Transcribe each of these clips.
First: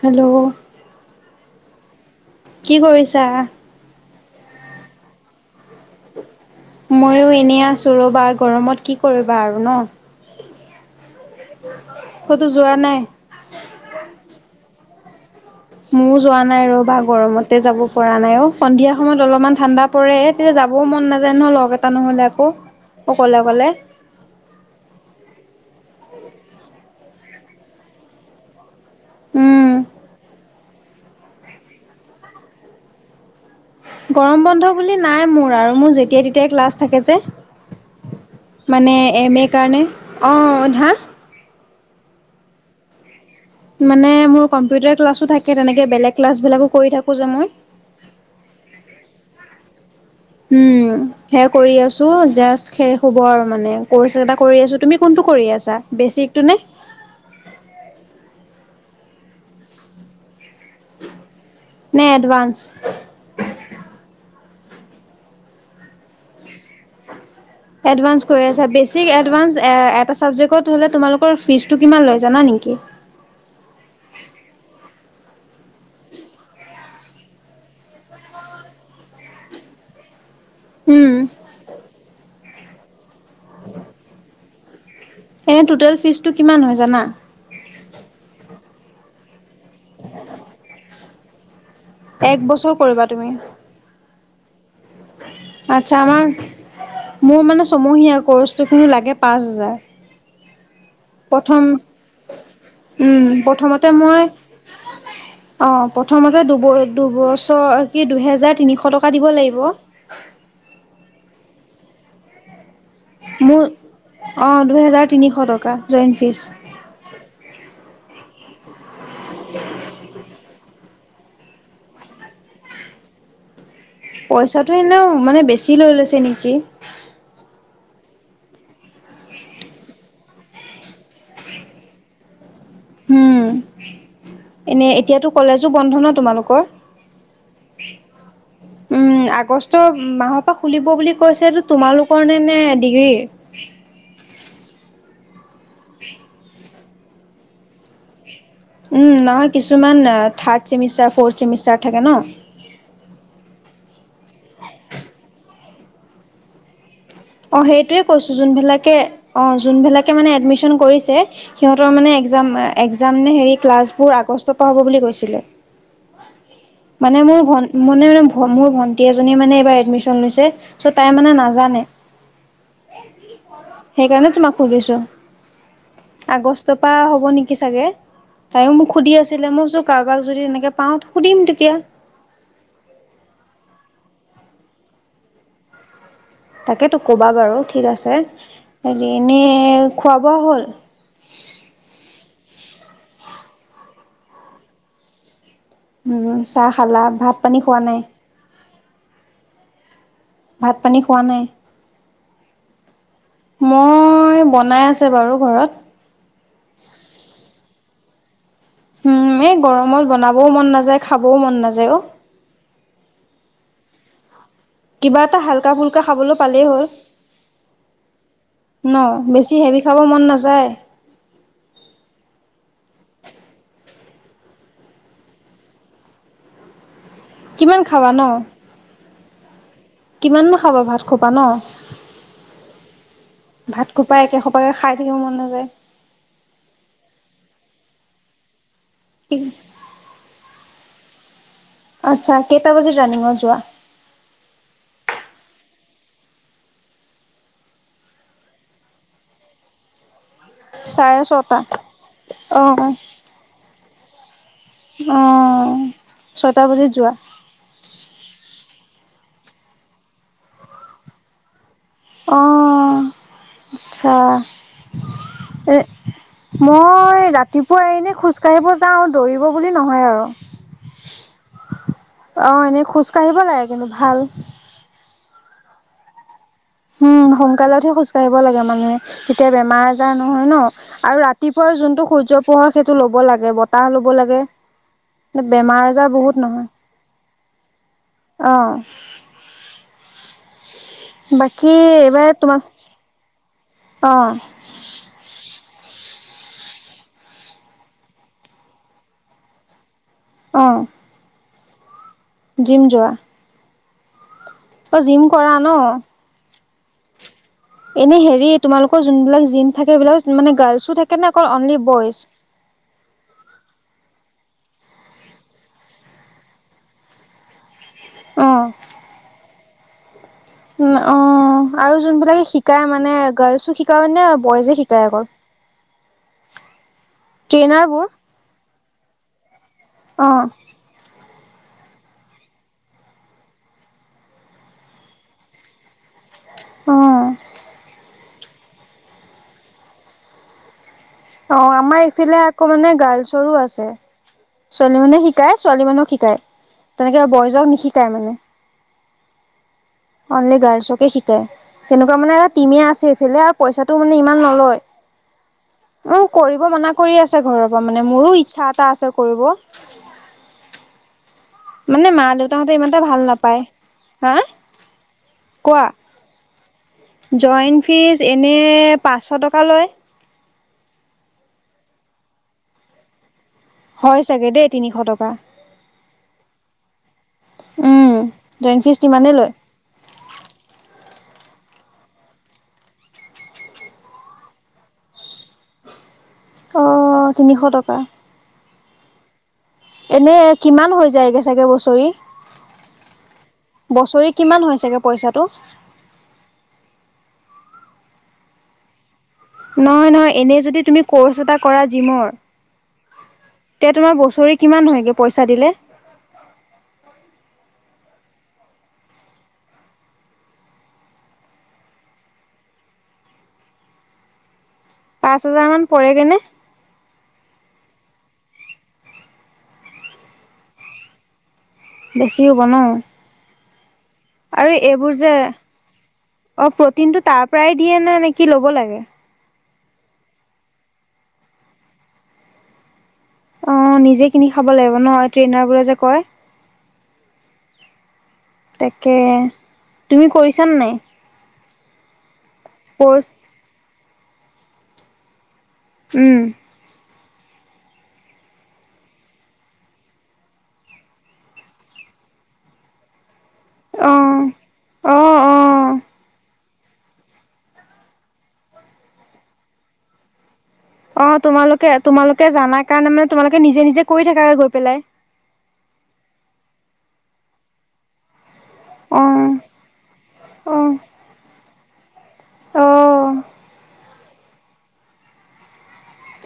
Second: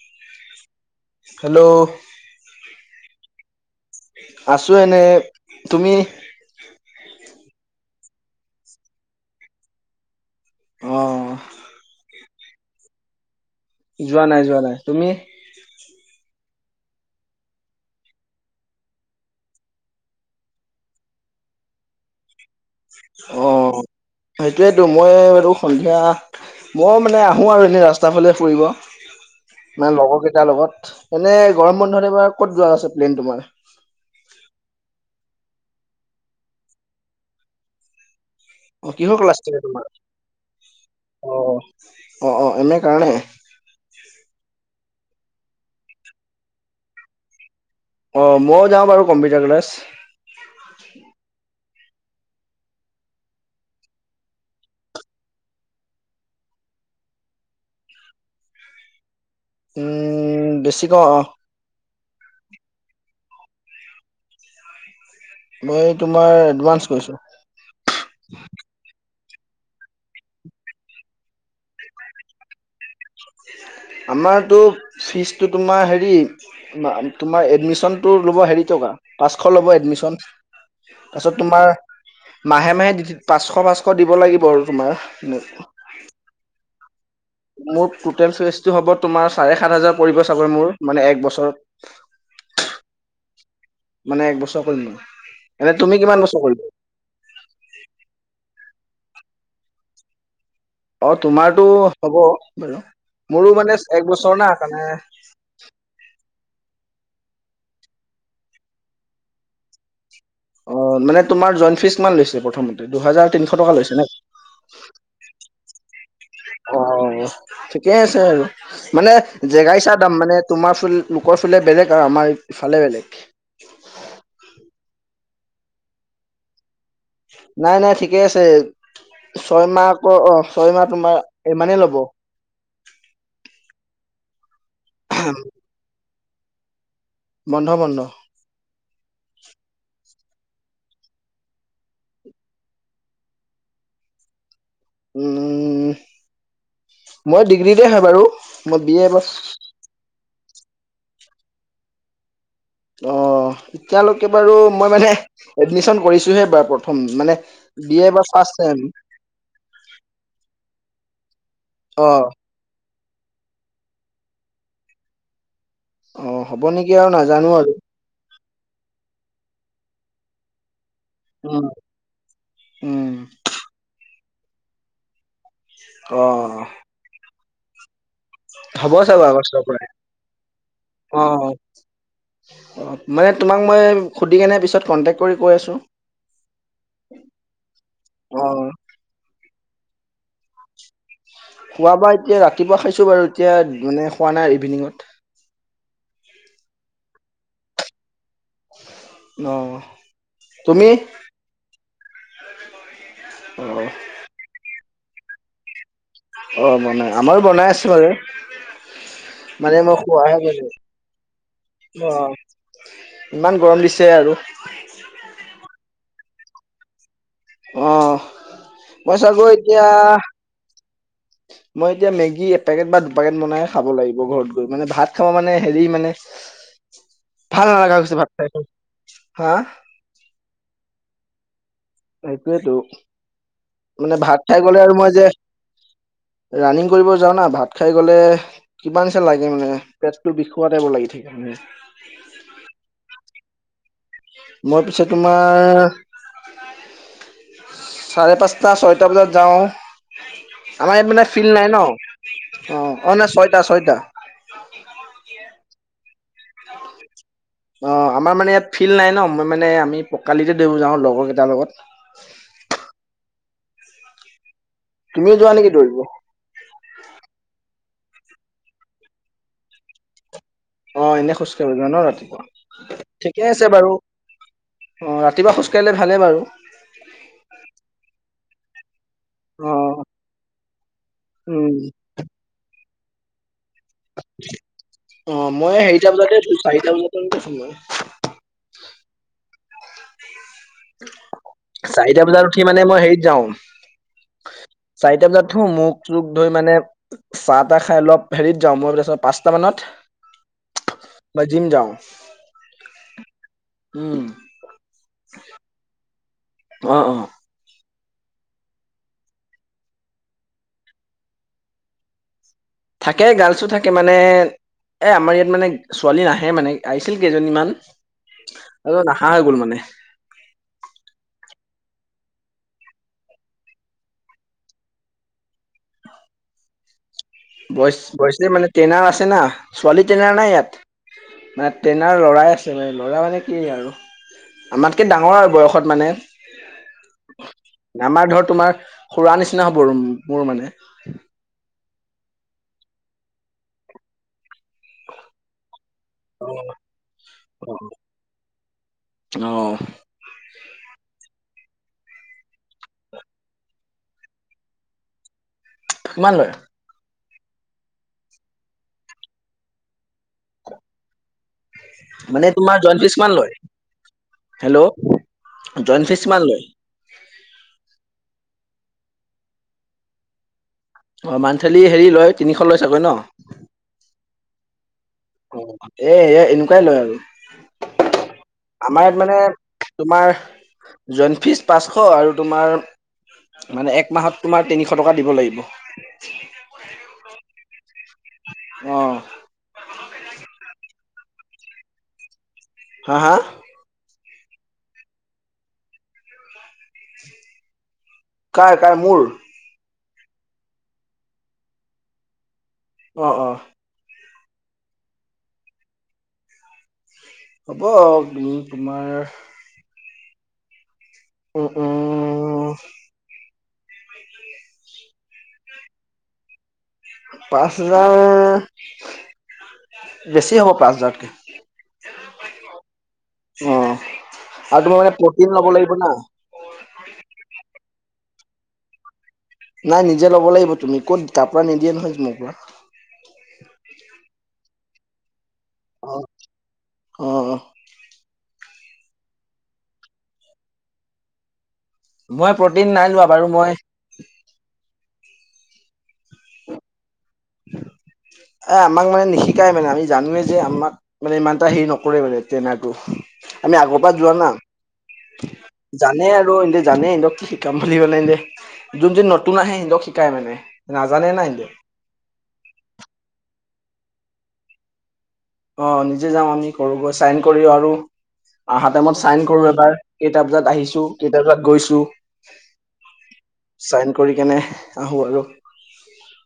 Hello'- hello'- কি কৰিছা- আছোঁ এনে তুমি- ময়ো এনে আছোঁ ৰ'বা গৰমত কি কৰিবা আৰু ন- অ- কতো যোৱা নাই? যোৱা নাই যোৱা নাই তুমি- মোৰ যোৱা নাই- নাই ৰ বা গৰমতে যাব পৰা নাই সন্ধিয়া সময়ত অলপমান ঠাণ্ডা পৰে তেতিয়া যাবও মন নাযায় নহয় - লগ এটা নহ'লে আকৌ- অকলে অ অকলে সেইটোয়েতো মই এই- সন্ধিয়া বৰ মানে আহোঁ আৰু এনে ৰাস্তা ফালে ফুৰিব উম মানে লগৰ কেই- কেইটা লগত এনে গৰম বন্ধত এইবাৰ ক'ত যোৱা আছে প্লেইন তোমাৰ- গৰম বন্ধ বুলি নাই মোৰ আৰু মোৰ যেতিয়াই তেতিয়াই ক্লাছ থাকে যে- অ মানে কিহৰ ক্লাছ এম এ থাকে তোমাৰ কাৰণে অ ধা- অ অ অ এনে কাৰণে- মানে মোৰ কম্পিউটাৰ ক্লাছো থাকে তেনেকে বেলেগ ক্লাছবিলাকো কৰি থাকো যে মই- অ মই যাওঁ বাৰু কম্পিউটাৰ ক্লাছ- উম সেই- কৰি আছো জাষ্ট শেষ হব আৰু মানে কৰ্চ এ কৰি আছোঁ তুমি কোনটো কৰি আছা বেচিকটো নে- [inaudible] উম বেছি কম অ- [unintelligible] নে [unintelligible] এডভানস? মই তোমাৰ এডভানস কৰিছোঁ - এডভানস এটা চাবজেক্টত হ'লে তোমালোকৰ ফিজটো কিমান লয় জানা নেকি? আমাৰতো ফিজতটো তোমাৰ হেৰি তোমাৰ এডমিচনটো [unintelligible] ল'ব হেৰি টকা পাঁচশ ল'ব এডমিশ্যন - উম, তাৰপিছত তোমাৰ মাহে মাহে পাঁচশ পাঁচশ দিব লাগিব আৰু তোমাৰ- এ টোটেল ফিজটো কিমান হয় জানা? মোৰ টোটেল চইচটো হ'ব তোমাৰ- চাৰে সাত হাজাৰ পৰিব চাগৈ মোৰ মানে এক এক বছৰত- বছৰ কৰিবা তুমি মানে এক বছৰ কৰিল- আচ্ছা আমাৰ মোৰ মানে ছমহীয়া কচটো খিনি লাগে পাঁচ হাজাৰ- অ প্ৰথম তোমাৰতো হ'ব বাৰু উম, মোৰো মানে প্ৰথমতে এক মই বছৰ না কাৰণে- অ প্ৰথমতে- দুবছৰ কি দুহেজাৰ তিনিশ টকা দিব লাগিব- অ মানে তোমাৰ জইণ্ট ফিজ কিমান লৈছে প্ৰথমতে দুহজাৰ তিনিশ টকা লৈছে ন। অঁ দুহেজাৰ তিনিশ টকা জইণ্ট অ ফীজ্ ঠিকে আছে আৰু মানে জেগাই চাই দাম মানে তোমাৰ ফুল লোকৰ ফালে বেলেগ আৰু আমাৰ ইফালে বেলেগ পইচাটো এনেও মানে বেছি লৈ লৈছে নেকি? নাই নাই ঠিকেই আছে। ছয়মাহ আকৌ অ ছয় মাহ তোমাৰ ইমানেই ল'ব। উম এনে এতিয়াতো কলেজো বন্ধ ন তোমালোকৰ। বন্ধ বন্ধ। উম আগষ্টৰ মাহৰ পৰা খুলিব বুলি কৈছে এইটো তোমালোকৰ নে নে ডিগ্ৰীৰ। [inaudible] উম! [inaudible] মই ডিগ্ৰীতে হে বাৰু। মই বি এ উম এইবাৰ নহয় কিছুমান থাৰ্ড চেমষ্টাৰ, ফৰ্ চেমিষ্টাৰ থাকে ন। অ এতিয়ালৈকে বাৰু মই মানে এডমিচন কৰিছো হে এইবাৰ প্ৰথম মানে অঁ বি সেইটোৱে এ এইবাৰ কৈছোঁ ফাৰ্ষ্ট চেম যোনবিলাকে অঁ যোনবিলাকে মানে এডমিশন কৰিছে। সিহঁতৰ অ মানে এক্সাম এক্সাম নে হেৰি ক্লাছবোৰ আগষ্টৰ পৰা হ'ব বুলি কৈছিলে। অ হ'ব নেকি আৰু মানে মোৰ নাজানো বন আৰু মনে মানে মোৰ ভন্টি এজনীয়ে মানে এইবাৰ এডমিশন লৈছে চ' তাই মানে উম নাজানে। উম সেইকাৰণে তোমাক সুধিছো, অ আগষ্টৰ পৰা হ'ব নেকি? থাকি চাগে তাইো হ'ব মোক সুধি চাগৈ আছিলে আগষ্টৰ মই পৰাই কাৰোবাক যদি তেনেকে পাওঁ অ সুধিম তেতিয়া। অ মানে তোমাক মই সুধি কেনে পিছত কন্টেক্ট কৰি কৈ আছোঁ। তাকেতো কবা বাৰু ঠিক আছে অ এনেই এনেই খোৱা -বোৱা হ'ল? খোৱা বোৱা এতিয়া ৰাতিপুৱা খাইছোঁ বাৰু এতিয়া মান খোৱা নাই ইভিনিঙত। উম চাহ খালা, ভাত -পানী খোৱা নাই। অহ ভাত -পানী খোৱা নাই। অ মই বনাই আছে বাৰু ঘৰত। অ বনাই আমাৰো বনাই আছো বাৰু। [unintelligible] উম এই মানে মই গৰমত খোৱাহে বনাবও মন গৈছো নাযায় খাবও মন নাযায় অ। ইমান গৰম দিছে আৰু। কিবা এটা হাল্কা ফুল্কা খাবলৈ পালেই হ'ল। অ ন মই চাগৈ বেছি হেভি এতিয়া খাব মন নাযায়। মই এতিয়া মেগী পেকেট বা দুপেকেট বনাই খাব লাগিব ঘৰত গৈ মানে ভাত খাব মানে হেৰি মানে ভাল কিমান নালাগা হৈছে ভাত খাই হা কিমান নো খাবা ভাত খোপা ন। সেইটোয়েতো ভাত খোপা মানে একে ভাত খাই সোপাকে গ'লে আৰু মই থাকিব যে মন নাযায় ৰানিং কৰিব যাও না ভাত খাই গ'লে কিমান চা লাগে মানে পেটটো বিষুৱা টাইবৰ লাগি থাকে মানে। আচ্ছা কেইটা বজাত ৰানিঙত যোৱা মই পিছে তোমাৰ চাৰে পাঁচটা ছয়টা বজাত যাওঁ। আমাৰ ইয়াত চাৰে মানে ফিল্ড ছটা নাই ন, অ ছয়টা ছয়টা। অ ছয়টা বজাত যোৱা। অ আমাৰ মানে ইয়াত ফিল্ড নাই ন মই মানে আমি পকাআলিতে দৌৰিব যাওঁ লগৰ কেইটাৰ লগত। অ আচ্ছা। তুমিও যোৱা নেকি এ দৌৰিব? মই ৰাতি পুৱ এনেই খোজকাঢ়িব যাওঁ আৰু দৌৰিব বুলি নহয় আৰু। অ এনেই খোজ কঢ় যা ন অঁ এনেই ৰাতিপুৱা খোজকাঢ়িব ঠিকে লাগে আছে কিন্তু বাৰু ভাল অ ৰাতিপুৱা খোজ কাঢ়িলে ভালে বাৰু উম সোনকালতহে খোজ কাঢ়িব লাগে মানুহে তেতিয়া অ বেমাৰ আজাৰ নহয় ন আৰু উম ৰাতিপুৱাৰ যোনটো সূৰ্য পোহৰ সেইটো ল'ব লাগে ব বতাহ ল'ব লাগে অ মই বেমাৰ হেৰিটা আজাৰ বজাতে বহুত উঠো নহয় চাৰিটা [inaudible] অহ চাৰিটা এইবাৰ বজাত তোমাৰ উঠি মানে মই হেৰিত অ যাওঁ চাৰিটা বজাত উঠো মুখ চুখ ধুই মানে চাহ তাহ খাই অলপ হেৰিত যাওঁ মই তাৰত পাঁচটা মানত অ জিম যাওঁ জিম যোৱা উম অ জিম কৰা ন অ অ এনে হেৰি তোমালোকৰ যোনবিলাক জিম থাকে সেইবিলাক মানে গাৰ্লছো থাকে নে অনলি বইজ থাকে গাৰ্লছো থাকে মানে এ আমাৰ ইয়াত মানে ছোৱালী নাহে মানে আহিছিল কেইজনীমান অ আৰু নহা হৈ গ'ল মানে অ আৰু যোনবিলাকে শিকায় মানে গাৰ্লছো শিকায় নে বইজে শিকায় অকল [unintelligible] [inaudible] ব ট্ৰেইনাৰবোৰ বয়ছে মানে ট্ৰেইনাৰ আছে না ছোৱালী অ ট্ৰেইনাৰ নাই ইয়াত মানে ট্ৰেইনাৰ ল'ৰাই আছে মানে ল'ৰা মানে কি আৰু আমাতকে ডাঙৰ আৰু বয়সত মানে অ আমাৰ ধৰ তোমাৰ খুৰা নিচিনা হ'ব মোৰ মানে অ আমাৰ ইফালে আকৌ মানে গাৰ্লছৰো আছে ছোৱালী মানে শিকায় ছোৱালী মানুহক শিকায় তেনেকে বয়জক নিশিকায় মানে অহ অনলি গাৰলছকে শি তেনেকুৱা মানে এটা টিমে আছে এইফালে আৰু পইচাটো মানে ইমান নলয় উম কিমান লয় কৰিব মনা কৰি আছে ঘৰৰ পৰা মানে মোৰো ইচ্ছা এটা আছে কৰিব মা মানে দেউতাহঁতে তোমাৰ ইমান জইন এটা ফিচ ভাল কিমান লয়? নাপায় হা হেল্ল'। কোৱা। জইন ফিচ কিমান লয়? এ পাঁচ চ টকা লয়। অ মান্থলি হেৰি লয়, তিনিশ লয় চাগৈ ন? হয় চাগে দেই তিনিশ টক অ এ এনেকুৱাই লয় আৰু। উম জইন ফিজ আমাৰ ইয়াত তিমানেই মানে লয়। তোমাৰ জই ফিজ পাঁচশ আৰু তোমাৰ মানে এক মাহত তোমাৰ তিনিশ টকা দিব লাগিব। অ তিনিশ টকা। অ। এনে কিমান হৈ যায়গে চাগে বছৰি? হা? হা? বছৰি কিমান হয় ছাগে পইচাটো? কাৰ-কাৰ? মোৰ? নহয়-নহয় এনেই যদি তুমি ক'ৰ্চ এটা কৰা জিমৰ? অ-অ। ৰি কিমান হয়গে পইচা দিলে? হ'ব তোমাৰ উ-উ অ। পাঁচ হাজাৰ মান পৰেগে নে? পাঁচ হাজাৰ, বেছি হ'ব পাঁচ হাজাৰতকে। বেছি হব ন? অ আৰু তোমাৰ মানে এইবোৰ যে প্ৰটিন ল'ব লাগিব না অ প্ৰটিনটো তাৰ পৰাই দিয়ে নে নে কি ল'ব লাগে? নাই নিজে ল'ব লাগিব তুমি। ক'ত তাৰ পৰা নিদিয়ে নহয় জিমৰ পৰা। অ, নিজে কিনি খাব লাগিব ন? ট্ৰেইনাৰবোৰে যে কয়। অহ, অ। তাকে তুমি কৰিছানে নাই? মই প্ৰটিন নাই কৰ্চ? লোৱা বাৰু। মই উম। [inaudible] এ আমাক মানে নিশিকাই মানে। আমি জানোৱে যে। আমাক মানে ইমান এটা হেৰি নকৰে মানে ট্ৰেইনাৰটো। আমি আগৰ পৰা অ যোৱা না। অ অ জানে আৰু এ জানে সিহঁতক কি শিকাম বুলি মানে। এনে যোন-যোন নতুন আহে সিহঁতক শিকাই মানে। অ নাজানে না সিহঁতে তোমালোকে তোমালোকে জানা কাৰণে মানে তোমালোকে নিজে নিজে কৰি থাকা গৈ পেলাই। অ, নিজে যাও আমি কৰো গৈ। চাইন কৰি আৰু আহা টাইমত চাইন পেলাই। কৰো এবাৰ। কেইটা বজাত অ আহিছো, কেইটা বজাত গৈছো। অ অ চাইন কৰি কেনে আহো আৰু।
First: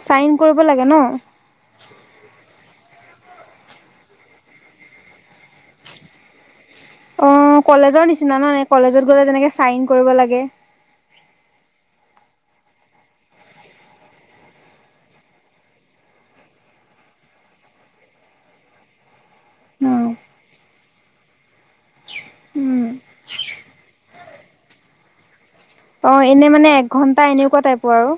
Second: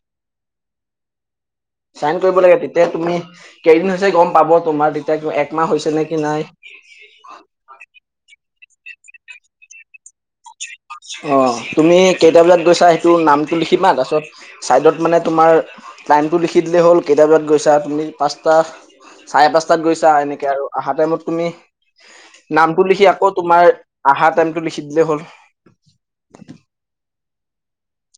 চাইন কৰিব লাগে ন? চাইন কৰিব লাগে। তেতিয়া তুমি কেইদিন হৈছে গম পাব তোমাৰ তেতিয়া একমাহ হৈছে নে কি নাই। অ, কলেজৰ নিচিনা ন? নাই কলেজত গ'লে যেনেকে চাইন কৰিব লাগে। অ, তুমি কেইটা বজাত গৈছা সেইটো নামটো লিখিবা, তাৰপিছত ছাইডত মানে তোমাৰ টাইমটো লিখি দিলে হ'ল কেইটা বজাত গৈছা তুমি। পাঁচটা চাৰে পাঁচটাত গৈছা। এনেকে আৰু আহা টাইমত তুমি নামটো উম, লিখি আকৌ তোমাৰ আহা টাইমটো লিখি দিলেই হ'ল। অ, এনে মানে এঘণ্টা এনেকুৱা টাইপৰ আৰু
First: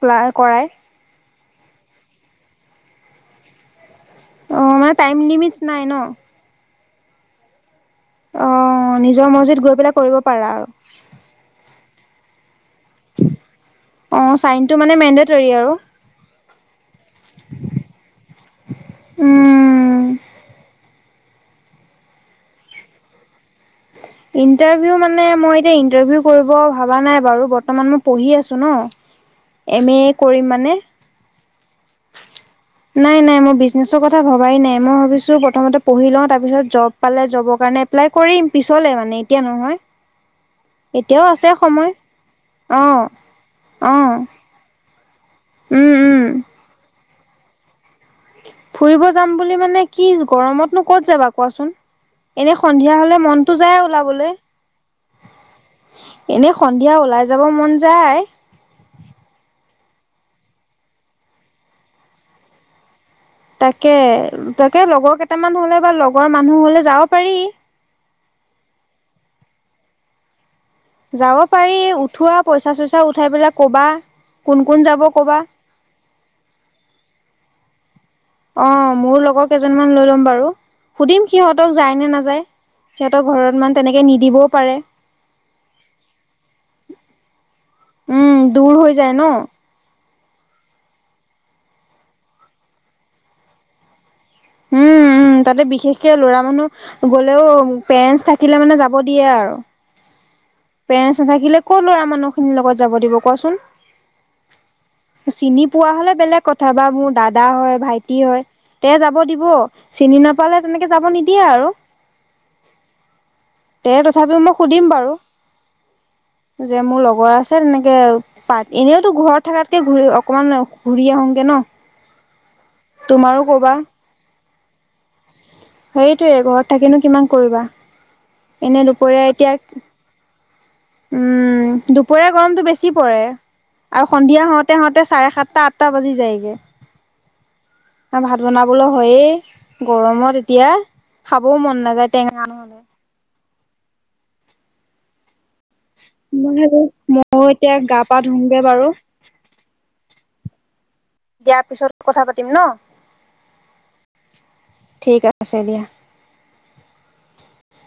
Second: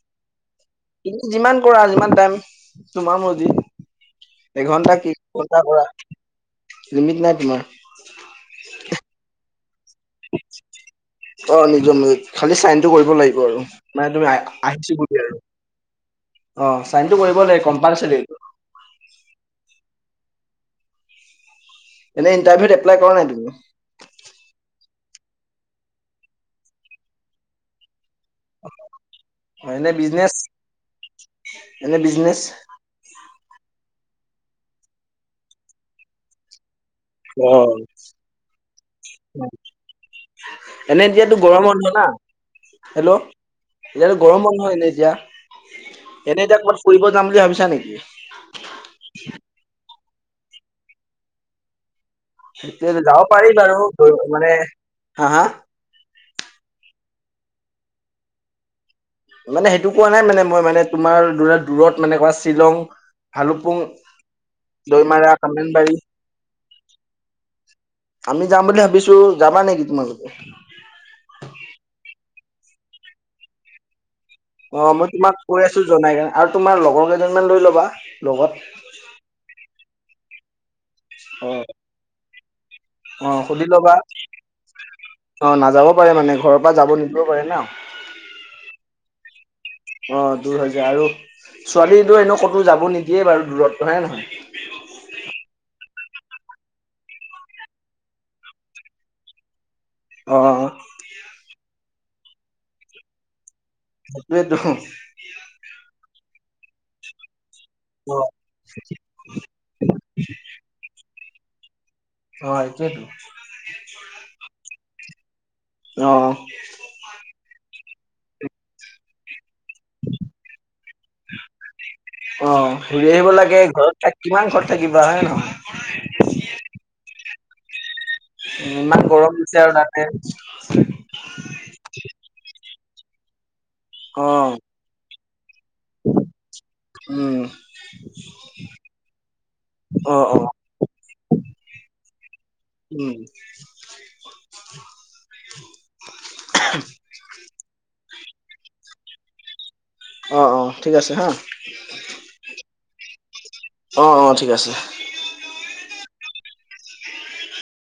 ক্লা কৰায়। এ যিমান কৰা যিমান টাইম তোমাৰ মৰজি। অ', মানে এঘন্টা কি টাইম লিমিটছ ঘণ্টা কৰা নাই ন? কৰা। লিমিট নাই তোমাৰ। অ নিজৰ মৰজিত গৈ পেলাই কৰিব পাৰা আৰু। অ নিজৰ মৰজিত। খালি চাইন কৰিব লাগিব আৰু মানে তুমি অ', চাইনটো মানে আহিছো বুলি আৰু মেণ্ডেটৰী অ চাইনটো কৰিব লাগে কম্পালচাৰটো উম। এনেই ইণ্টাৰভিউত এপ্লাই কৰা নাই তুমি ইটাৰভিউ মানে মই এতি ইন্টাৰভিউ কৰিব ভাবা নাই বাৰু বৰ্তমান মোক পঢ়ি আছোঁ ন এনে এম এ বিজনেচ কৰিম মানে এনে বিজনেচ নাই নাই মই বিজনেছৰ কথা ভবাই নাই মই ভাবিছোঁ প্ৰথমতে পঢ়ি লওঁ তাৰপিছত জব পালে অ জবৰ কাৰণে এপ্লাই কৰিম পিছলে মানে এতিয়া নহয় এনে এতিয়াও এতিয়াতো আছে গৰম সময় বন্ধ না অঁ হেল্ল' অঁ এতিয়াতো গৰম বন্ধ এনে এতিয়া উম উম এনেই এতিয়া ক'বাত ফুৰিব যাম বুলি ভাবিছা নেকি ফুৰিব যাম বুলি মানে কি গৰমতনো ক'ত যাবা কোৱাচোন এনে এতিয়া সন্ধিয়া হলে যাব পাৰি মনতটো বাৰু যায় ওলাবলৈ মানে হা হা এনে সন্ধিয়া ওলাই যাব মন যায় মানে সেইটো কোৱা নাই মানে মই মানে তোমাৰ দূৰত মানে ধৰা শ্বিলং [unintelligible] তাকে তাকে লগৰ দৈমাৰা কেইটামান হলে বা কামৰেংবাৰী লগৰ মানুহ হলে যাব পাৰি আমি যাম বুলি ভাবিছো যাবা নেকি তোমাৰতে যাব পাৰি উঠোৱা পইচা চইচা উঠাই পেলাই কবা কোন কোন অ যাব মই তোমাক ক'বা কৈ আছো জনাই কাৰনে আৰু তোমাৰ লগৰ কেইজনমান লৈ ল'বা লগত অ মোৰ লগৰ কেইজন মমান লৈ ল'ম বাৰু সুধিম অ সিহঁতক যায় নে নাযায় সিহঁতক অ ঘৰত সুধি মানে ল'বা তেনেকে নিদিবও পাৰে অ নাযাব পাৰে মানে ঘৰৰ পৰা যাব নিদিবও পাৰে ন উম, দূৰ হৈ যায় ন অ দূৰ হৈ যায় আৰু ছোৱালী এনেও কতো যাব নিদিয়ে বাৰু দূৰতো হয়নে নহয় কে ল'ৰা মানুহ গ'লেও পেৰেনচ থাকিলে মানে যাব দিয়ে আৰু অ পেৰেনচ নাথাকিলে ক' লৰা মানুহ খিনিৰ লগত যাব দিব কচোন সেইটোৱেতো চিনি পোৱা হলে বেলেগ কথাবা মোৰ দাদা হয় ভাইটি অ হয় তে যাব দিব চিনি নাপালে তেনেকে যাব নিদ দিয়ে আৰু হয়তো। তে তথাপিও মই সুধিম বাৰু অ যে মোৰ লগৰ আছে তেনেকে কে পাত এনেওতো ঘৰত থকাতকে ঘূৰি অকমান ঘূৰি আহোগে ন অ ঘুৰি আহিব লাগে ঘৰত থাক কিমান খৰ সেইটোৱে ঘৰত থাকিনো কিমান কৰিবা এনে ইমান দুপৰীয়া গৰম এতিয়া দিছে আৰু তাতে উম দুপৰিয়া গৰমতটো বেছি পৰে আৰু অ সন্ধিয়া হওঁতে হওঁতে চাৰে সাত সাতটা আঠটা বাজি যায়গে উম ভাত বনাবলৈ হয়েই অ অ গৰমত এতিয়া খাবও মন নাযায় টেঙা [unintelligible] [inaudible] ম হলে মইও এতিয়া গা পা ধুমগে বাৰু অ অ ঠিক আছে হা দিয়া পিছত কথা পাতিম ন অ অ ঠিক আছে ঠিক আছে দিয়া